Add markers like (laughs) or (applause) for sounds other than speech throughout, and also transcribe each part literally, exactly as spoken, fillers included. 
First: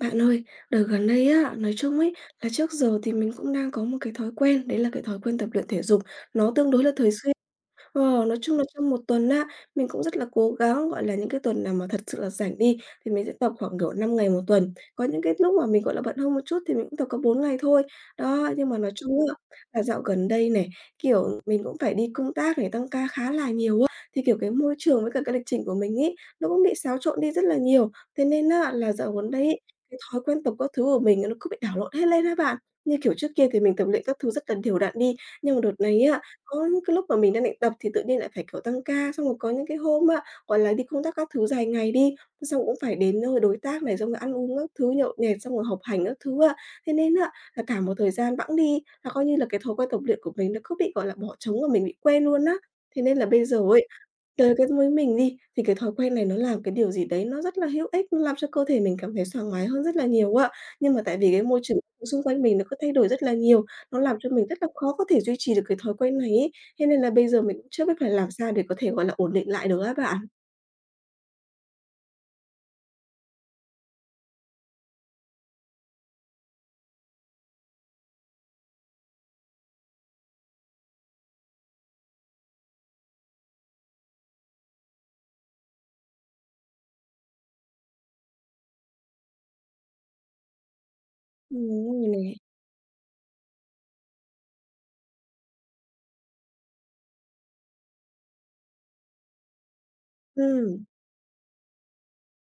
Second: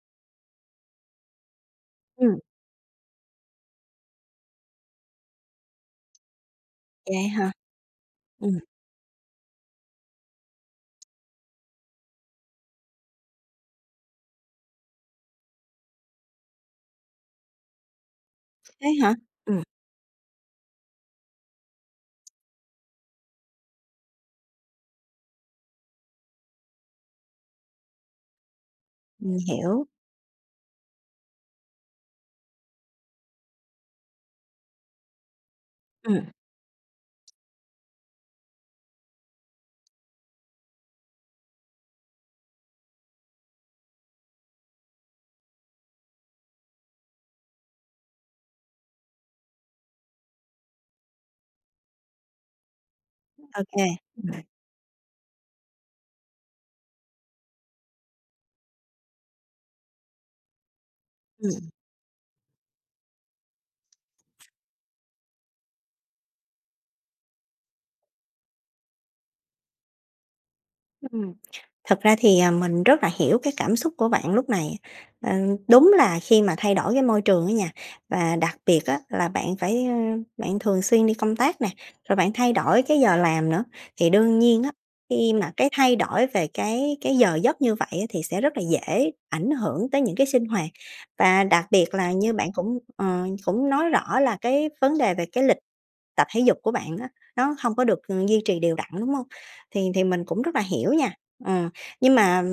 Bạn ơi, đợt gần đây á, nói chung ấy, Ừm. là trước giờ thì mình cũng đang có một cái thói quen, đấy là cái thói quen tập luyện thể dục, nó tương đối là thường Vậy xuyên. hả? Ờ, nói chung Ừm. là trong một tuần á, mình cũng rất là cố gắng, gọi là, những cái tuần nào mà thật sự là rảnh đi, thì mình sẽ tập khoảng, kiểu, năm ngày một tuần, có những cái lúc mà mình, gọi là, bận hơn một chút thì mình cũng tập có bốn ngày thôi. Đó, nhưng mà Thế nói hả? chung á, Ừm. là dạo gần đây này, kiểu, mình cũng phải đi công tác này, tăng ca khá là nhiều á, thì, kiểu, cái môi trường với cả cái lịch trình của mình ấy, nó cũng bị xáo trộn đi rất là nhiều. Thế nên á, là dạo gần Mình đây ấy, hiểu. cái thói quen tập các thứ của mình nó cứ bị đảo lộn hết lên á bạn. Như kiểu trước kia thì mình tập luyện các thứ rất là đều đặn đi, nhưng mà đợt này á, Ừm. có những cái lúc mà mình đang định tập thì tự nhiên lại phải, kiểu, tăng ca, xong rồi có những cái hôm á, gọi là, đi công tác các thứ dài ngày đi, xong cũng phải đến nơi đối tác này, xong rồi ăn uống các thứ, nhậu nhẹt, xong rồi học hành các thứ á. Thế nên á, là cả một thời gian bẵng đi, là coi như là cái thói quen tập luyện của mình nó cứ bị, gọi là, bỏ trống và mình bị quên luôn á. Thế nên là bây giờ Ô kê. ấy, chơi các với mình đi, thì cái thói quen này nó là một cái điều gì đấy nó rất là hữu ích, nó làm cho cơ thể mình cảm thấy sảng khoái hơn rất là nhiều á. Nhưng mà tại vì cái môi Ừm. trường xung quanh mình nó cứ thay đổi rất là nhiều, nó làm cho mình rất là khó có thể duy trì được cái thói quen này ấy. Thế nên là bây giờ mình cũng chưa biết phải làm sao để có thể, gọi là, ổn định lại được á bạn. Ừm, thực ra thì, à, mình rất là hiểu cái cảm xúc của bạn lúc này. Ờ, đúng là khi mà thay đổi cái môi trường á nha, và đặc biệt á là bạn phải, ơ, bạn thường xuyên đi công tác nè, rồi bạn thay đổi cái giờ làm nữa, thì đương nhiên á khi mà cái thay đổi về cái cái giờ giấc như vậy á thì sẽ rất là dễ ảnh hưởng tới những cái sinh hoạt, và đặc Ừm, biệt là như rồi. bạn cũng ờ, cũng nói rõ là cái vấn đề về cái lịch tập thể dục của bạn nó nó hông có được duy trì đều đặn, đúng hông? Thì thì mình cũng rất là Ừm. hiểu nha, ờ, nhưng mà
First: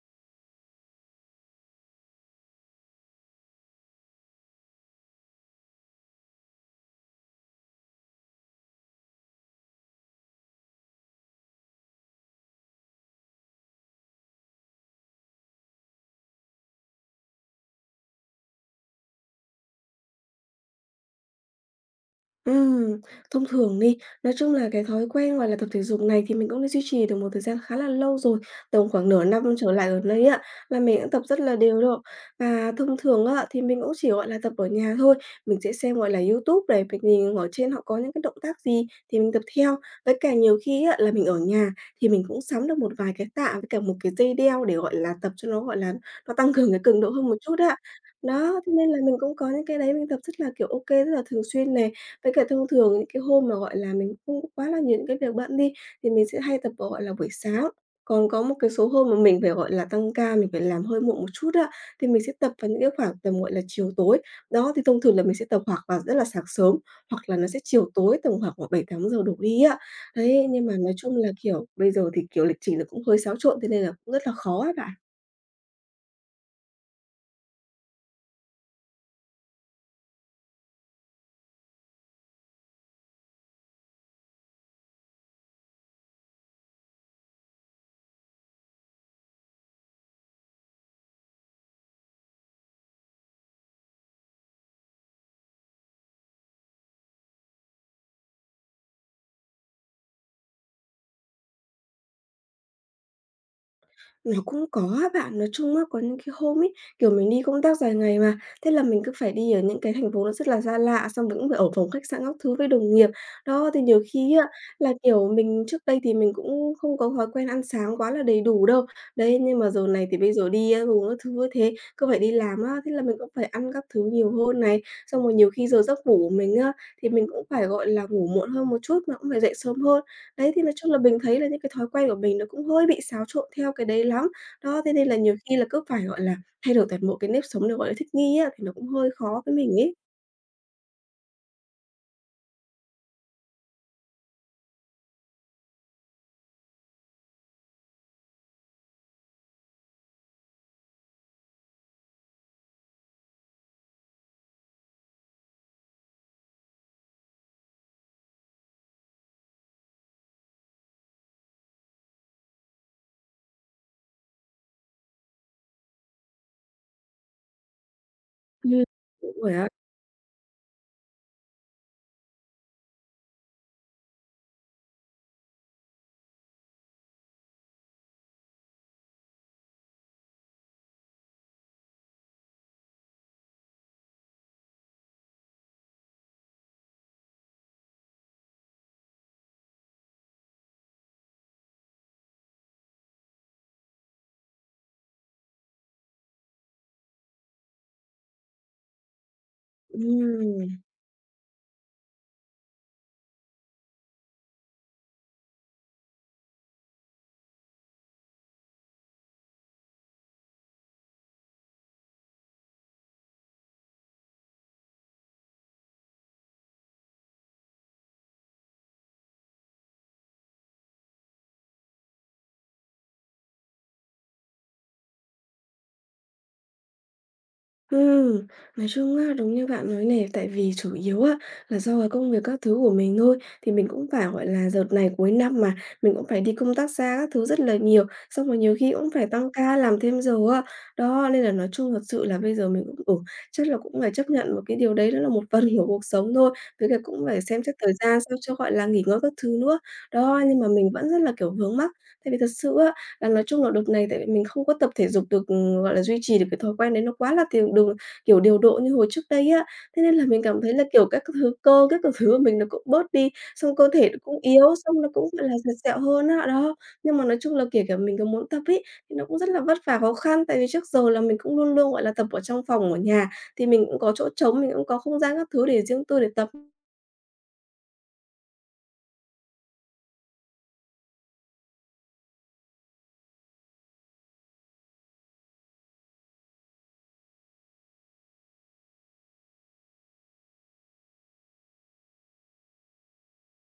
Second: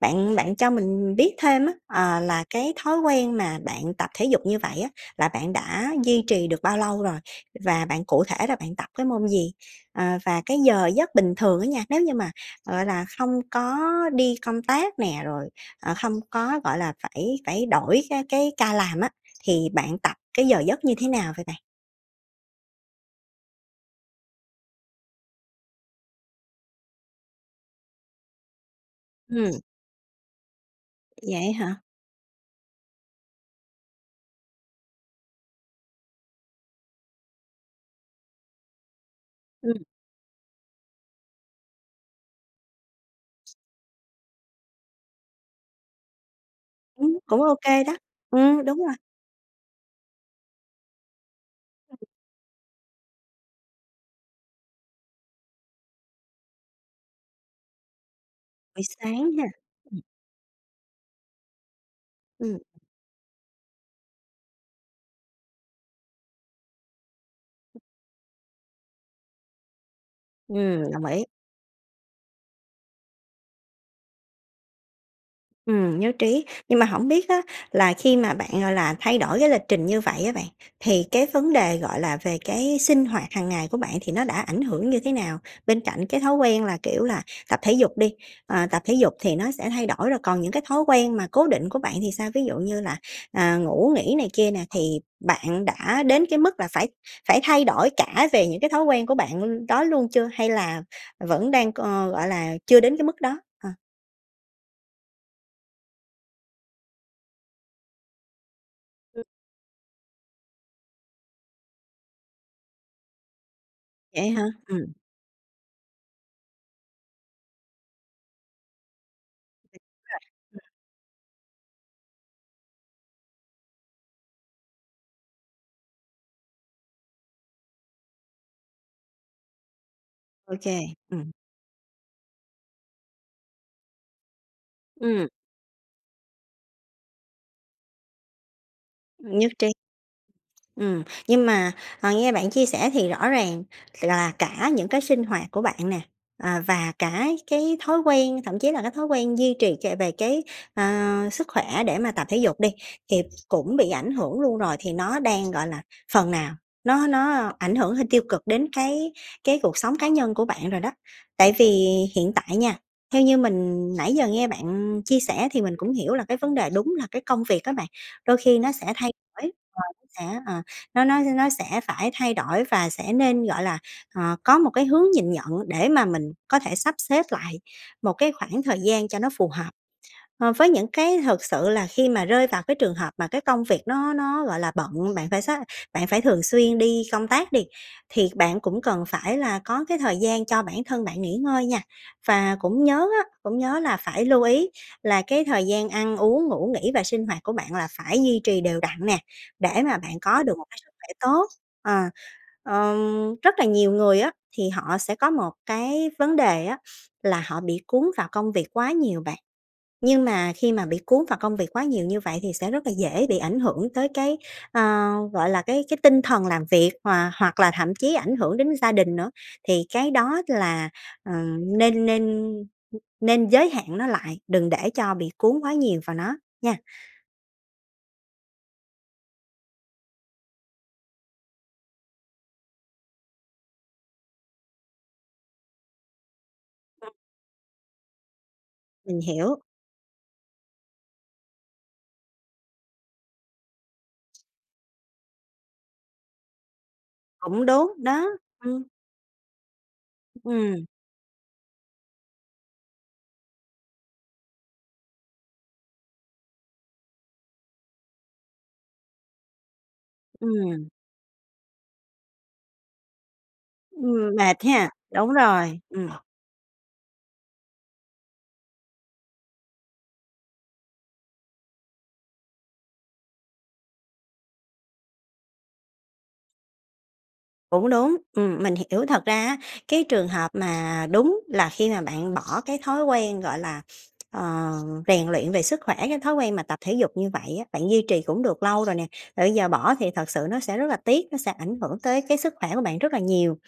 bạn bạn cho mình biết thêm á, ờ, là cái thói quen mà bạn tập thể dục như vậy á là bạn đã duy trì được bao lâu rồi? Và bạn cụ thể là bạn tập cái môn gì? Ờ, và cái giờ giấc bình thường á nha, nếu như mà, gọi là, không có đi công tác nè, rồi, ờ, hông có, gọi là, phải phải đổi cái cái ca làm á thì bạn tập cái giờ giấc như thế nào vậy bạn? Ừm, thông thường đi, nói chung là cái thói quen, gọi là, tập thể dục này thì mình cũng đã duy trì được một thời gian khá là lâu rồi, tầm khoảng nửa năm Ừm. trở lại gần đây á, và mình cũng tập rất Vậy là á hả? đều luôn. Và thông thường á, thì mình cũng chỉ, gọi là, tập ở nhà thôi, mình sẽ xem, gọi là, YouTube này, việc nhìn ở trên họ có những cái động tác gì thì mình tập theo. Ừm. Với cả nhiều khi á là mình ở nhà thì mình cũng sắm được một vài cái tạ với cả một cái dây đeo để, gọi là, tập cho nó, gọi là, nó tăng cường cái cường độ Ừm, hơn một cũng chút ô á. kê đó. Đó, Ừm, đúng nên rồi. là mình cũng có những cái đấy mình tập rất là, kiểu, ô kê, rất là thường xuyên này. Với cả thông thường những cái hôm mà, gọi là, mình không có quá là nhiều những cái việc bận đi thì mình sẽ hay tập vào, gọi là, buổi sáng, còn có một cái Buổi số hôm mà sáng mình ha, phải, gọi là, ừm. tăng ca, mình phải làm hơi muộn một chút á thì mình sẽ tập Ừm. vào những cái khoảng tầm, gọi là, chiều tối. Đó, thì thông thường là mình sẽ tập hoặc là rất là sáng sớm hoặc là nó sẽ chiều tối tầm khoảng khoảng bảy tám giờ đổ đi á. Đấy, nhưng mà Ừm, nói đồng chung ý. là, kiểu, bây giờ thì, kiểu, lịch trình nó cũng hơi xáo trộn, thế nên là cũng rất là khó á bạn. Ừm nhất trí, nhưng mà hổng biết á, là khi mà bạn, gọi là, thay đổi cái lịch trình như vậy á bạn, thì cái vấn đề, gọi là, về cái sinh hoạt hằng ngày của bạn thì nó đã ảnh hưởng như thế nào? Bên cạnh cái thói quen là, kiểu là, tập thể dục đi, ờ, tập thể dục thì nó sẽ thay đổi rồi, còn những cái thói quen mà cố định của bạn thì sao, ví dụ như là, ờ, ngủ nghỉ này kia nè, thì bạn đã đến cái mức là phải phải thay đổi cả về những cái thói quen của bạn đó luôn chưa, hay là vẫn đang, ờ, gọi là, chưa đến cái mức đó? Ờ. Nó cũng có á bạn, nói chung á, có những cái hôm ấy, kiểu mình đi công tác dài ngày mà, thế là mình cứ Ừ. phải đi ở những cái thành phố nó rất là xa lạ, xong mình cũng phải ở phòng khách sạn các thứ với đồng nghiệp. Đó, thì nhiều Vậy khi hả? á, là, Ừm. kiểu, mình trước đây thì mình cũng không có thói quen ăn sáng quá là đầy đủ đâu. Đấy, nhưng mà Ừm, giờ này thì rồi. bây giờ Ừm. đi ăn uống các thứ như thế cứ phải đi làm á, thế là mình cũng phải ăn các thứ nhiều hơn này, xong rồi nhiều khi giờ giấc ngủ của mình á, thì mình cũng phải, gọi là, ngủ muộn hơn một chút, nó cũng phải dậy sớm hơn. Đấy, Ô thì nói kê. chung là mình Ừm. thấy là những cái thói quen của mình nó cũng hơi bị xáo trộn theo cái đấy lắm. Đó, thế nên là Ừm. nhiều khi là cứ phải, gọi là, thay đổi toàn bộ cái nếp sống, nó gọi là thích nghi á, thì nó cũng hơi khó Nhất với trí. mình ấy. Ừm, nhưng mà, à, nghe bạn chia sẻ thì rõ ràng là cả những cái sinh hoạt của bạn nè, ờ, và cả cái thói quen, thậm chí là cái thói quen duy trì trề về cái, ờ, sức khỏe để mà tập thể dục đi, thì cũng bị ảnh hưởng luôn rồi, thì nó đang, gọi là, phần nào, nó nó ảnh hưởng hơi tiêu cực đến cái cái cuộc sống cá nhân của bạn rồi đó. Tại vì hiện tại nha, theo như mình nãy giờ nghe bạn chia sẻ, thì mình cũng hiểu là cái vấn đề đúng là cái công việc á bạn, đôi khi nó Ừm. sẽ thay Đúng đổi rồi á! và nó sẽ, ờ, nó nó nó sẽ phải thay đổi, và sẽ nên, gọi là, ờ, có một cái hướng nhìn nhận để mà mình có thể sắp xếp lại một cái khoảng thời gian cho nó phù hợp. Ờ, với những cái thực sự là khi mà rơi vào cái trường hợp mà cái công việc nó nó, gọi là, bận, bạn phải sát bạn phải thường xuyên đi công tác đi, thì bạn cũng cần phải là có cái thời gian cho bản thân bạn nghỉ ngơi nha. Và cũng nhớ á, cũng nhớ là phải lưu ý là cái thời gian ăn uống, ngủ nghỉ và sinh hoạt của bạn là phải duy trì đều đặn nè, để mà bạn có được một Ừm. cái sức khỏe tốt. Ờ, ờ, rất là nhiều người á, thì họ sẽ có một cái vấn đề á là họ bị cuốn vào công việc quá nhiều bạn. Nhưng mà khi mà bị cuốn vào công việc quá nhiều như vậy thì sẽ rất là dễ bị ảnh hưởng tới cái, ờ, gọi là, cái cái tinh thần làm việc hòa hoặc là thậm chí ảnh hưởng đến gia đình nữa. Thì cái đó là, ờ, nên nên, ừ, nên giới hạn nó lại, đừng để cho bị cuốn quá nhiều vào nó, nha! Ừm. Nói chung á, đúng như bạn nói này, tại vì chủ yếu á, là do cái công việc các thứ của mình thôi, thì mình cũng phải, gọi là, dợt này cuối năm mà, mình cũng phải đi công tác (unintelligible) xa các thứ rất là nhiều, xong rồi nhiều khi cũng Mình phải tăng hiểu. ca, làm thêm giờ á. Đó, nên là nói chung thật sự là bây giờ mình cũng, ừ, chắc là cũng phải chấp nhận một cái điều đấy, đó là một phần của cuộc sống thôi, với cả cũng phải xem Cũng xét thời đúng, gian đó. sao cho, gọi Ừm. là, nghỉ ngơi các thứ nữa. Đó, nhưng mà Ừm. mình vẫn rất là, kiểu, vướng mắc. Tại vì thật sự á, là nói chung là đợt này tại vì mình không có tập thể dục được, ừm, gọi là, duy trì được cái thói quen đấy nó quá là tiền đồ kiểu, điều độ như hồi trước đây á, thế nên là mình cảm thấy là, Ừm. kiểu, các cứ thứ cơ, các cứ thứ của mình nó cũng bớt đi, xong cơ thể nó Ừm, cũng mệt yếu, ha? xong nó cũng, Đúng gọi là, dặt rồi, dẹo ừm. hơn á, đó. Nhưng mà nói chung là kể cả mình có muốn tập ấy, nó cũng rất là vất vả, khó khăn, tại vì trước giờ là mình cũng luôn luôn, gọi là, tập ở trong phòng ở nhà, thì mình cũng có chỗ trống, mình cũng có không gian các thứ để riêng tư để tập. Cũng đúng. Ừm, mình hiểu. Thật ra á, cái trường hợp mà đúng là khi mà bạn bỏ cái thói quen, gọi là, ờ, rèn luyện về sức khỏe, cái thói quen mà tập thể dục như vậy á, bạn duy trì cũng được lâu rồi nè, ờ, giờ bỏ thì thật sự nó sẽ rất là tiếc, nó sẽ ảnh hưởng tới cái sức khỏe của bạn rất là nhiều.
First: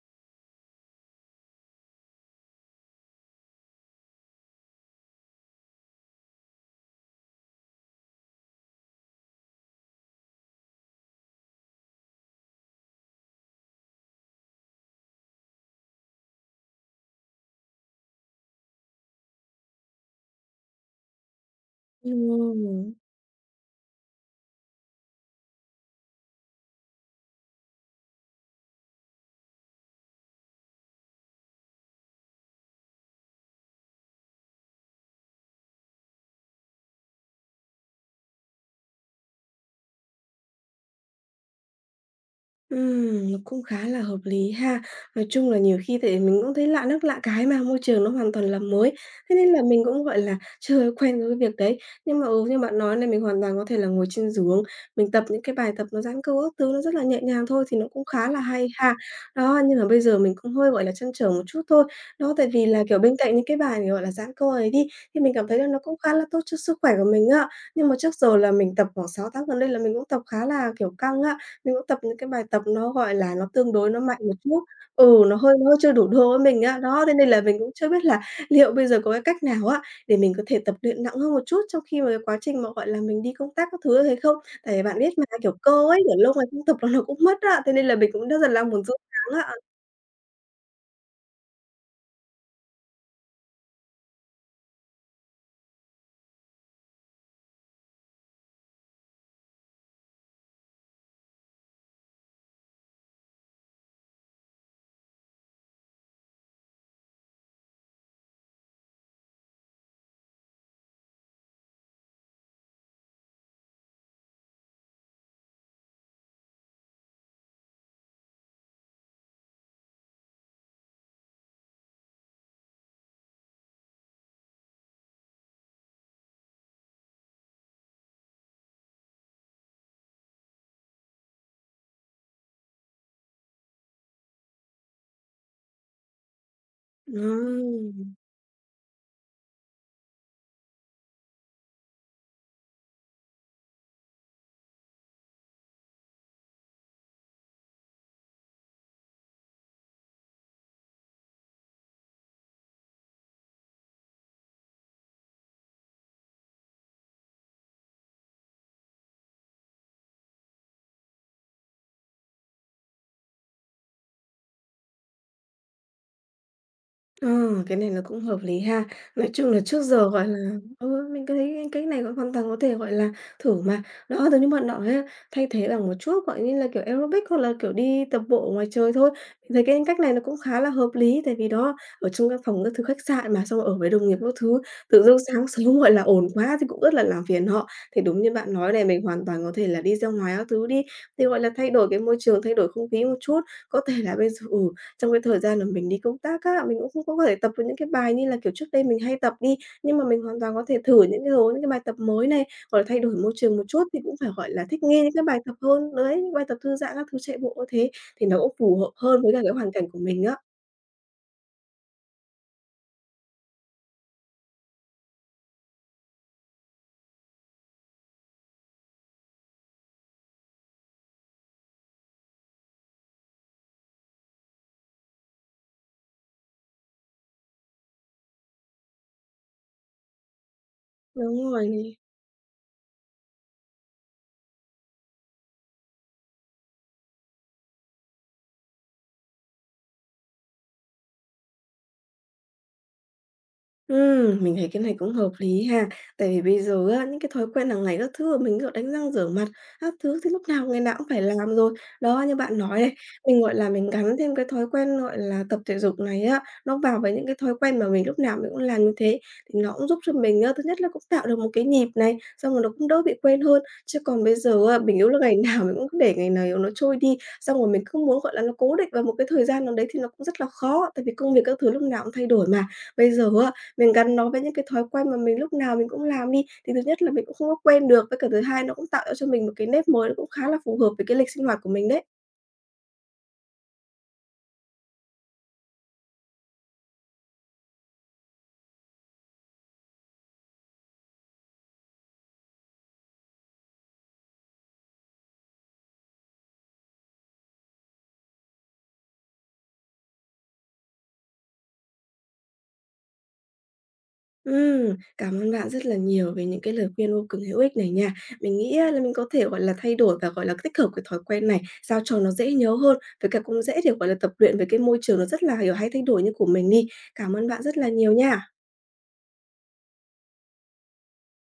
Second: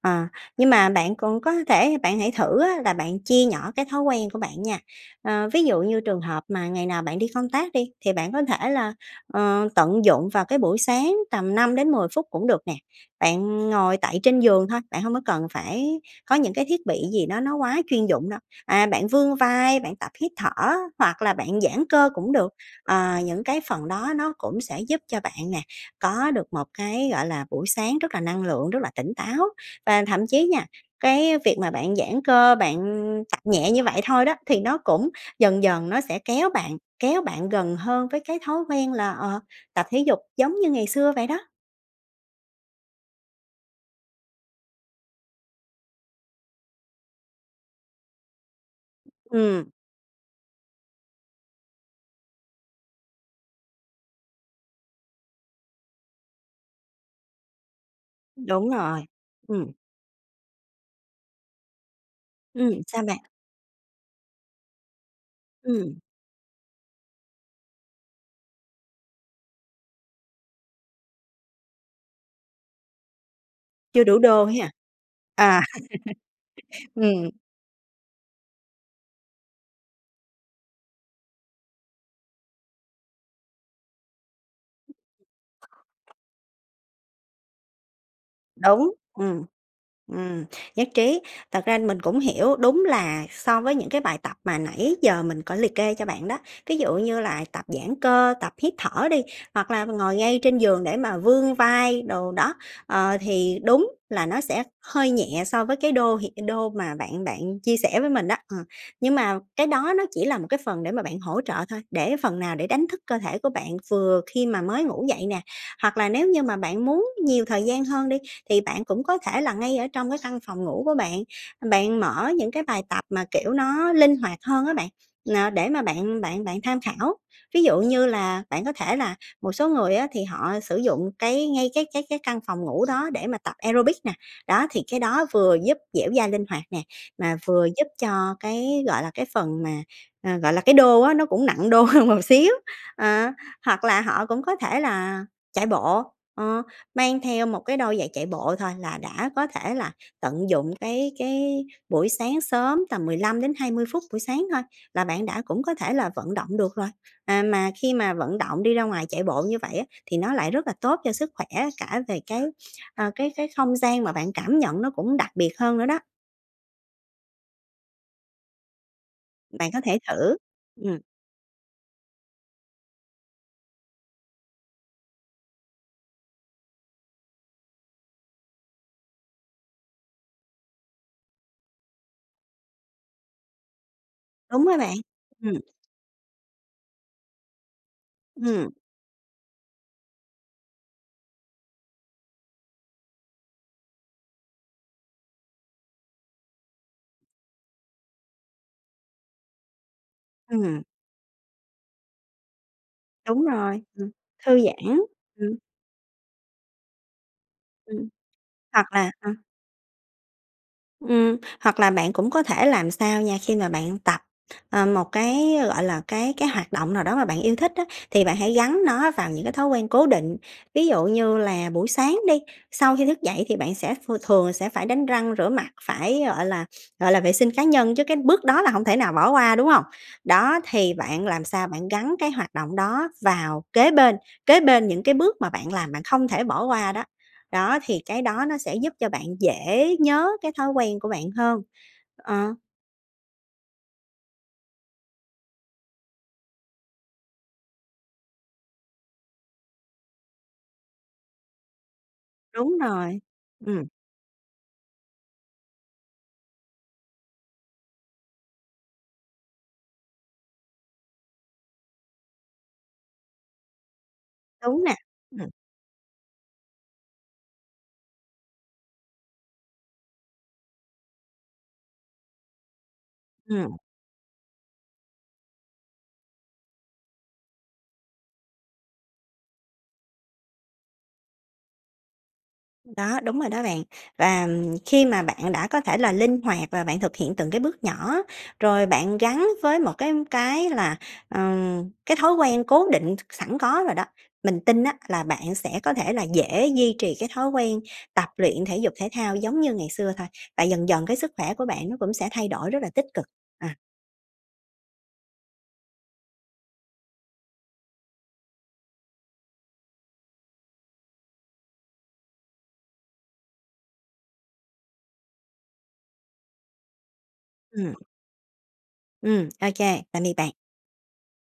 Ờ, nhưng mà bạn cũng có thể, bạn hãy thử á là bạn chia nhỏ cái thói quen của bạn nha. Ờ, ví dụ như trường hợp mà ngày nào bạn đi công tác đi, thì bạn có thể là, ờ, tận dụng vào cái buổi sáng tầm năm đến mười phút cũng được nè. Bạn ngồi tại trên giường thôi, bạn hông có cần phải có những cái thiết bị gì đó nó quá chuyên dụng đâu. À, bạn vươn vai, bạn tập hít thở hoặc là bạn giãn cơ cũng được, Ừm. ờ, những cái phần đó nó cũng sẽ giúp cho bạn nè, có được một cái, gọi là, buổi sáng rất là năng lượng, rất là tỉnh táo. Và thậm chí nha, cái việc mà bạn giãn cơ, bạn tập nhẹ như vậy thôi đó, thì nó cũng dần dần nó sẽ kéo bạn kéo bạn gần hơn với cái thói quen là, ờ, tập thể dục giống như ngày xưa vậy đó. Ừm, nó cũng khá là hợp lý ha, nói chung là nhiều khi thì mình cũng thấy lạ nước lạ cái mà, môi trường nó hoàn toàn là mới, thế nên là Ừm. mình cũng, gọi là, chưa quen với việc đấy. Nhưng mà, ừ, như bạn nói này, mình hoàn toàn có thể là ngồi trên giường, mình tập những cái bài tập nó giãn cơ các thứ nó rất là nhẹ nhàng thôi, thì nó cũng khá là hay Đúng ha. rồi. Đó, Ừm. nhưng mà bây giờ mình cũng hơi, gọi là, trăn trở một chút thôi, đó tại vì Ừm, là, kiểu, sao bên bạn? cạnh những cái bài, gọi là, dãn cơ ấy đi, thì mình cảm thấy là nó Ừm. cũng khá là tốt cho sức khỏe của mình á. Nhưng mà trước giờ là mình tập khoảng sáu tháng gần đây là mình cũng tập khá là, kiểu, căng á, mình cũng tập những cái bài tập nó, gọi là, nó tương đối nó Chưa mạnh đủ một đô chút ha. ừ, nó hơi À, nó hơi chưa đủ đô với mình á. (laughs) Đó, thế nên ừm. là mình cũng chưa biết là liệu bây giờ có cái cách nào á, để mình có thể tập luyện nặng hơn một chút, trong khi mà quá trình mà, gọi là, mình đi công tác các thứ như thế không? Tại vì bạn biết mà, kiểu, cơ ấy, để lâu ngày không tập là nó cũng mất á, thế nên là mình cũng rất là đang muốn Đúng, sốt sắng ừm. á. Ừm, nhất trí, thật ra mình cũng hiểu, đúng là so với những cái bài tập mà nãy giờ mình có liệt kê cho bạn đó, ví dụ như là tập giãn cơ, tập hít thở đi, hoặc là ngồi ngay trên giường để mà vươn vai đồ đó, ờ, thì đúng là nó sẽ hơi nhẹ so với cái đô hiện đô mà bạn bạn chia sẻ với mình đó, ờ. Nhưng mà cái đó nó chỉ là một cái phần để mà bạn hỗ trợ thôi, để phần nào để đánh thức cơ thể của bạn vừa khi mà mới ngủ dậy nè. Hoặc là nếu như mà bạn muốn nhiều thời gian hơn đi, thì bạn cũng có thể là ngay ở trong cái căn phòng ngủ của bạn, ừm, bạn mở những cái bài tập mà, kiểu, nó linh hoạt hơn á bạn, ờ, để mà bạn bạn bạn tham khảo. Ví dụ như là bạn có thể là, một số người á, thì họ sử dụng cái ngay cái cái cái căn phòng ngủ đó để mà tập aerobic nè, đó thì cái đó vừa giúp dẻo dai linh hoạt nè, mà vừa giúp Ừm. cho cái, gọi là, cái phần mà, ờ, gọi là, cái đô á, nó cũng nặng đô hơn một xíu. Ờ, hoặc là họ cũng có thể là chạy bộ, ờ, mang theo một cái đôi giày chạy bộ thôi là đã có thể là tận dụng cái cái buổi sáng sớm, tầm mười lăm đến hai mươi phút buổi sáng thôi là bạn đã cũng có thể là vận động được rồi. À, mà khi mà vận động đi ra ngoài chạy bộ như vậy á, thì nó lại rất là tốt cho sức khỏe cả về cái, ờ, cái cái không gian mà bạn cảm nhận nó cũng đặc biệt hơn nữa đó. Ừ, cái này nó cũng hợp lý ha. Nói chung là Bạn trước có thể giờ, gọi thử, là ừm. ừ, mình cứ thấy cách này nó hoàn toàn có thể, gọi là, thử mà. Đó, giống như bạn nói á, thay thế bằng một chút, gọi như là, kiểu, aerobic hoặc là kiểu đi tập bộ ở ngoài trời thôi, mình thấy cái cách này nó cũng khá là hợp lý. Tại vì, đó, ở trong cái phòng các thứ khách sạn mà, xong rồi ở với đồng nghiệp các thứ, Đúng rồi bạn. tự dưng sáng Ừm. sớm, gọi là, ồn quá thì cũng rất là làm phiền họ. Thì đúng như bạn Ừm. nói này, mình hoàn toàn có thể là đi ra ngoài các thứ đi, thì, gọi là, thay đổi cái môi trường, thay đổi không khí một chút. Có thể là bây giờ, ừ, trong cái thời gian mà mình đi công tác á, mình cũng không có thể tập được những cái bài như là, kiểu, trước đây mình hay tập đi, nhưng mà mình hoàn toàn có thể Ừm. thử những cái hướng, những bài tập mới này, hoặc là thay đổi môi Đúng trường một rồi, chút thì ừm, cũng phải, gọi thư là, thích giãn. nghi những cái bài Ừm. tập hơn. Đấy, những bài tập thư giãn các thứ, chạy bộ cũng thế Ừm, thì nó cũng phù hoặc hợp là hơn à. với cả cái hoàn cảnh của mình á. Ừm, hoặc là bạn cũng có thể làm sao nha, khi mà bạn tập, ờ, một cái, ơ, gọi là, gọi là, cái cái hoạt động nào đó mà bạn yêu thích á, thì bạn hãy gắn nó vào những cái thói quen cố định. Ví dụ như là buổi sáng đi, sau khi thức dậy thì bạn sẽ ph thường sẽ phải đánh răng rửa mặt, phải, gọi là, gọi là vệ sinh cá nhân, chứ cái bước đó là hông thể nào bỏ qua, đúng hông? Đó, thì bạn làm Đúng rồi sao bạn nè. gắn cái hoạt động đó vào kế bên, kế bên những cái bước mà bạn làm, bạn không thể bỏ qua đó. Đó, thì cái đó nó sẽ giúp cho bạn dễ nhớ cái thói quen của bạn hơn. Ờ. Ừm, mình thấy cái này cũng hợp lý ha, tại vì bây giờ á, những cái thói quen hàng ngày các thứ mình, kiểu, đánh răng rửa mặt, các thứ thì lúc nào ngày nào cũng phải làm rồi. Đó, như bạn Đúng nói này, rồi. mình, gọi là, Ừm. mình gắn thêm cái thói quen, gọi là, tập thể dục này á, nó vào với những cái thói quen mà mình lúc nào mình cũng làm như thế thì nó cũng giúp cho mình á, thứ nhất là cũng tạo được một cái nhịp này, xong rồi nó cũng đỡ bị quên hơn. Chứ còn bây giờ á, Đúng nè. mình yếu là ngày Ừm. nào mình cũng để ngày này nó trôi đi, xong rồi mình cứ muốn, gọi là, nó cố định vào một cái thời gian nào đấy thì nó cũng rất là khó, tại vì công việc các thứ lúc nào cũng thay đổi mà. Bây giờ á, Ừm. mình gắn nó với những cái thói quen mà mình lúc nào mình cũng làm đi, thì thứ nhất là mình cũng không có quen được, với cả thứ hai nó cũng tạo ra cho mình một cái nếp mới cũng khá là phù hợp với cái lịch sinh hoạt của mình đấy. Đó, đúng rồi đó bạn. Và, ừm, khi mà bạn đã có thể là linh hoạt và bạn thực hiện từng cái bước nhỏ, rồi bạn gắn với một cái cái là, ờm, cái thói quen cố định s sẵn có rồi đó, mình tin á, là bạn sẽ có thể là dễ duy trì cái thói quen tập luyện thể dục thể thao giống như ngày xưa thôi, tại dần dần cái sức khỏe của bạn nó cũng sẽ thay đổi rất là tích cực. Ờ. Ừm, cảm ơn bạn rất là nhiều về những cái lời khuyên vô cùng hữu ích này nha. Mình nghĩ á, là mình có thể, gọi là, thay đổi và, gọi là, tích hợp cái thói quen này, sao cho nó dễ nhớ hơn, với cả cũng dễ để, gọi là, tập luyện vì cái môi trường nó rất là, kiểu, hay thay đổi như của mình đi. Cảm ơn bạn rất là Ừm. nhiều nha. Ừm, OK, tạm biệt bạn.